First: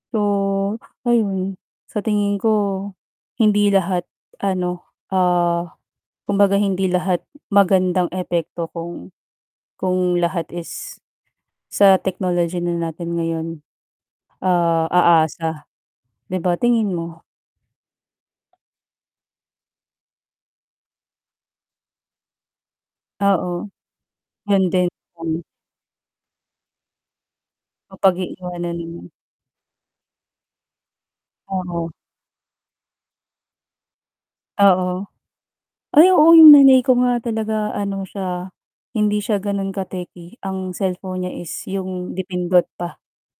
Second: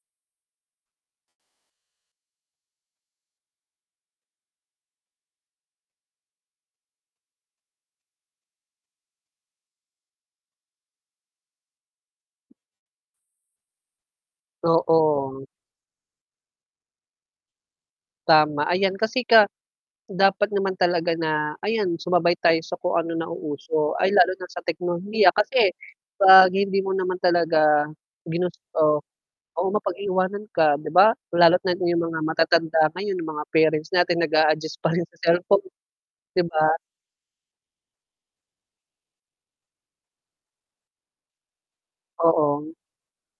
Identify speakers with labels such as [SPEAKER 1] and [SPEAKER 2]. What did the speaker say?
[SPEAKER 1] So, ayun sa tingin ko hindi lahat ano, ah, kumbaga hindi lahat magandang epekto kung, kung lahat is, sa technology na natin ngayon, ah,
[SPEAKER 2] Oo.
[SPEAKER 1] aasa 'di ba, tingin mo?
[SPEAKER 2] Tama, ayan kasi ka dapat naman talaga na, ayan sumabay tayo sa kung ano
[SPEAKER 1] Oo,
[SPEAKER 2] nauuso. Ay lalo na sa
[SPEAKER 1] yun din.
[SPEAKER 2] teknolohiya
[SPEAKER 1] [unintelligible]
[SPEAKER 2] kasi, 'pag hindi mo naman talaga,
[SPEAKER 1] Mapag-iiwanan.
[SPEAKER 2] ginusto, o mapag-iwanan ka, di ba. Lalo't na
[SPEAKER 1] Oo.
[SPEAKER 2] iyong mga matatanda ngayon, yung mga parents natin nag-aadjust pa rin
[SPEAKER 1] Oo.
[SPEAKER 2] sa cellphone,
[SPEAKER 1] Ay oo,
[SPEAKER 2] ‘di
[SPEAKER 1] yung
[SPEAKER 2] ba?
[SPEAKER 1] nanay ko nga talaga ano siya, hindi siya ganun ka-techy. Ang cellphone niya is, yung de-pindot
[SPEAKER 2] Oo.
[SPEAKER 1] pa.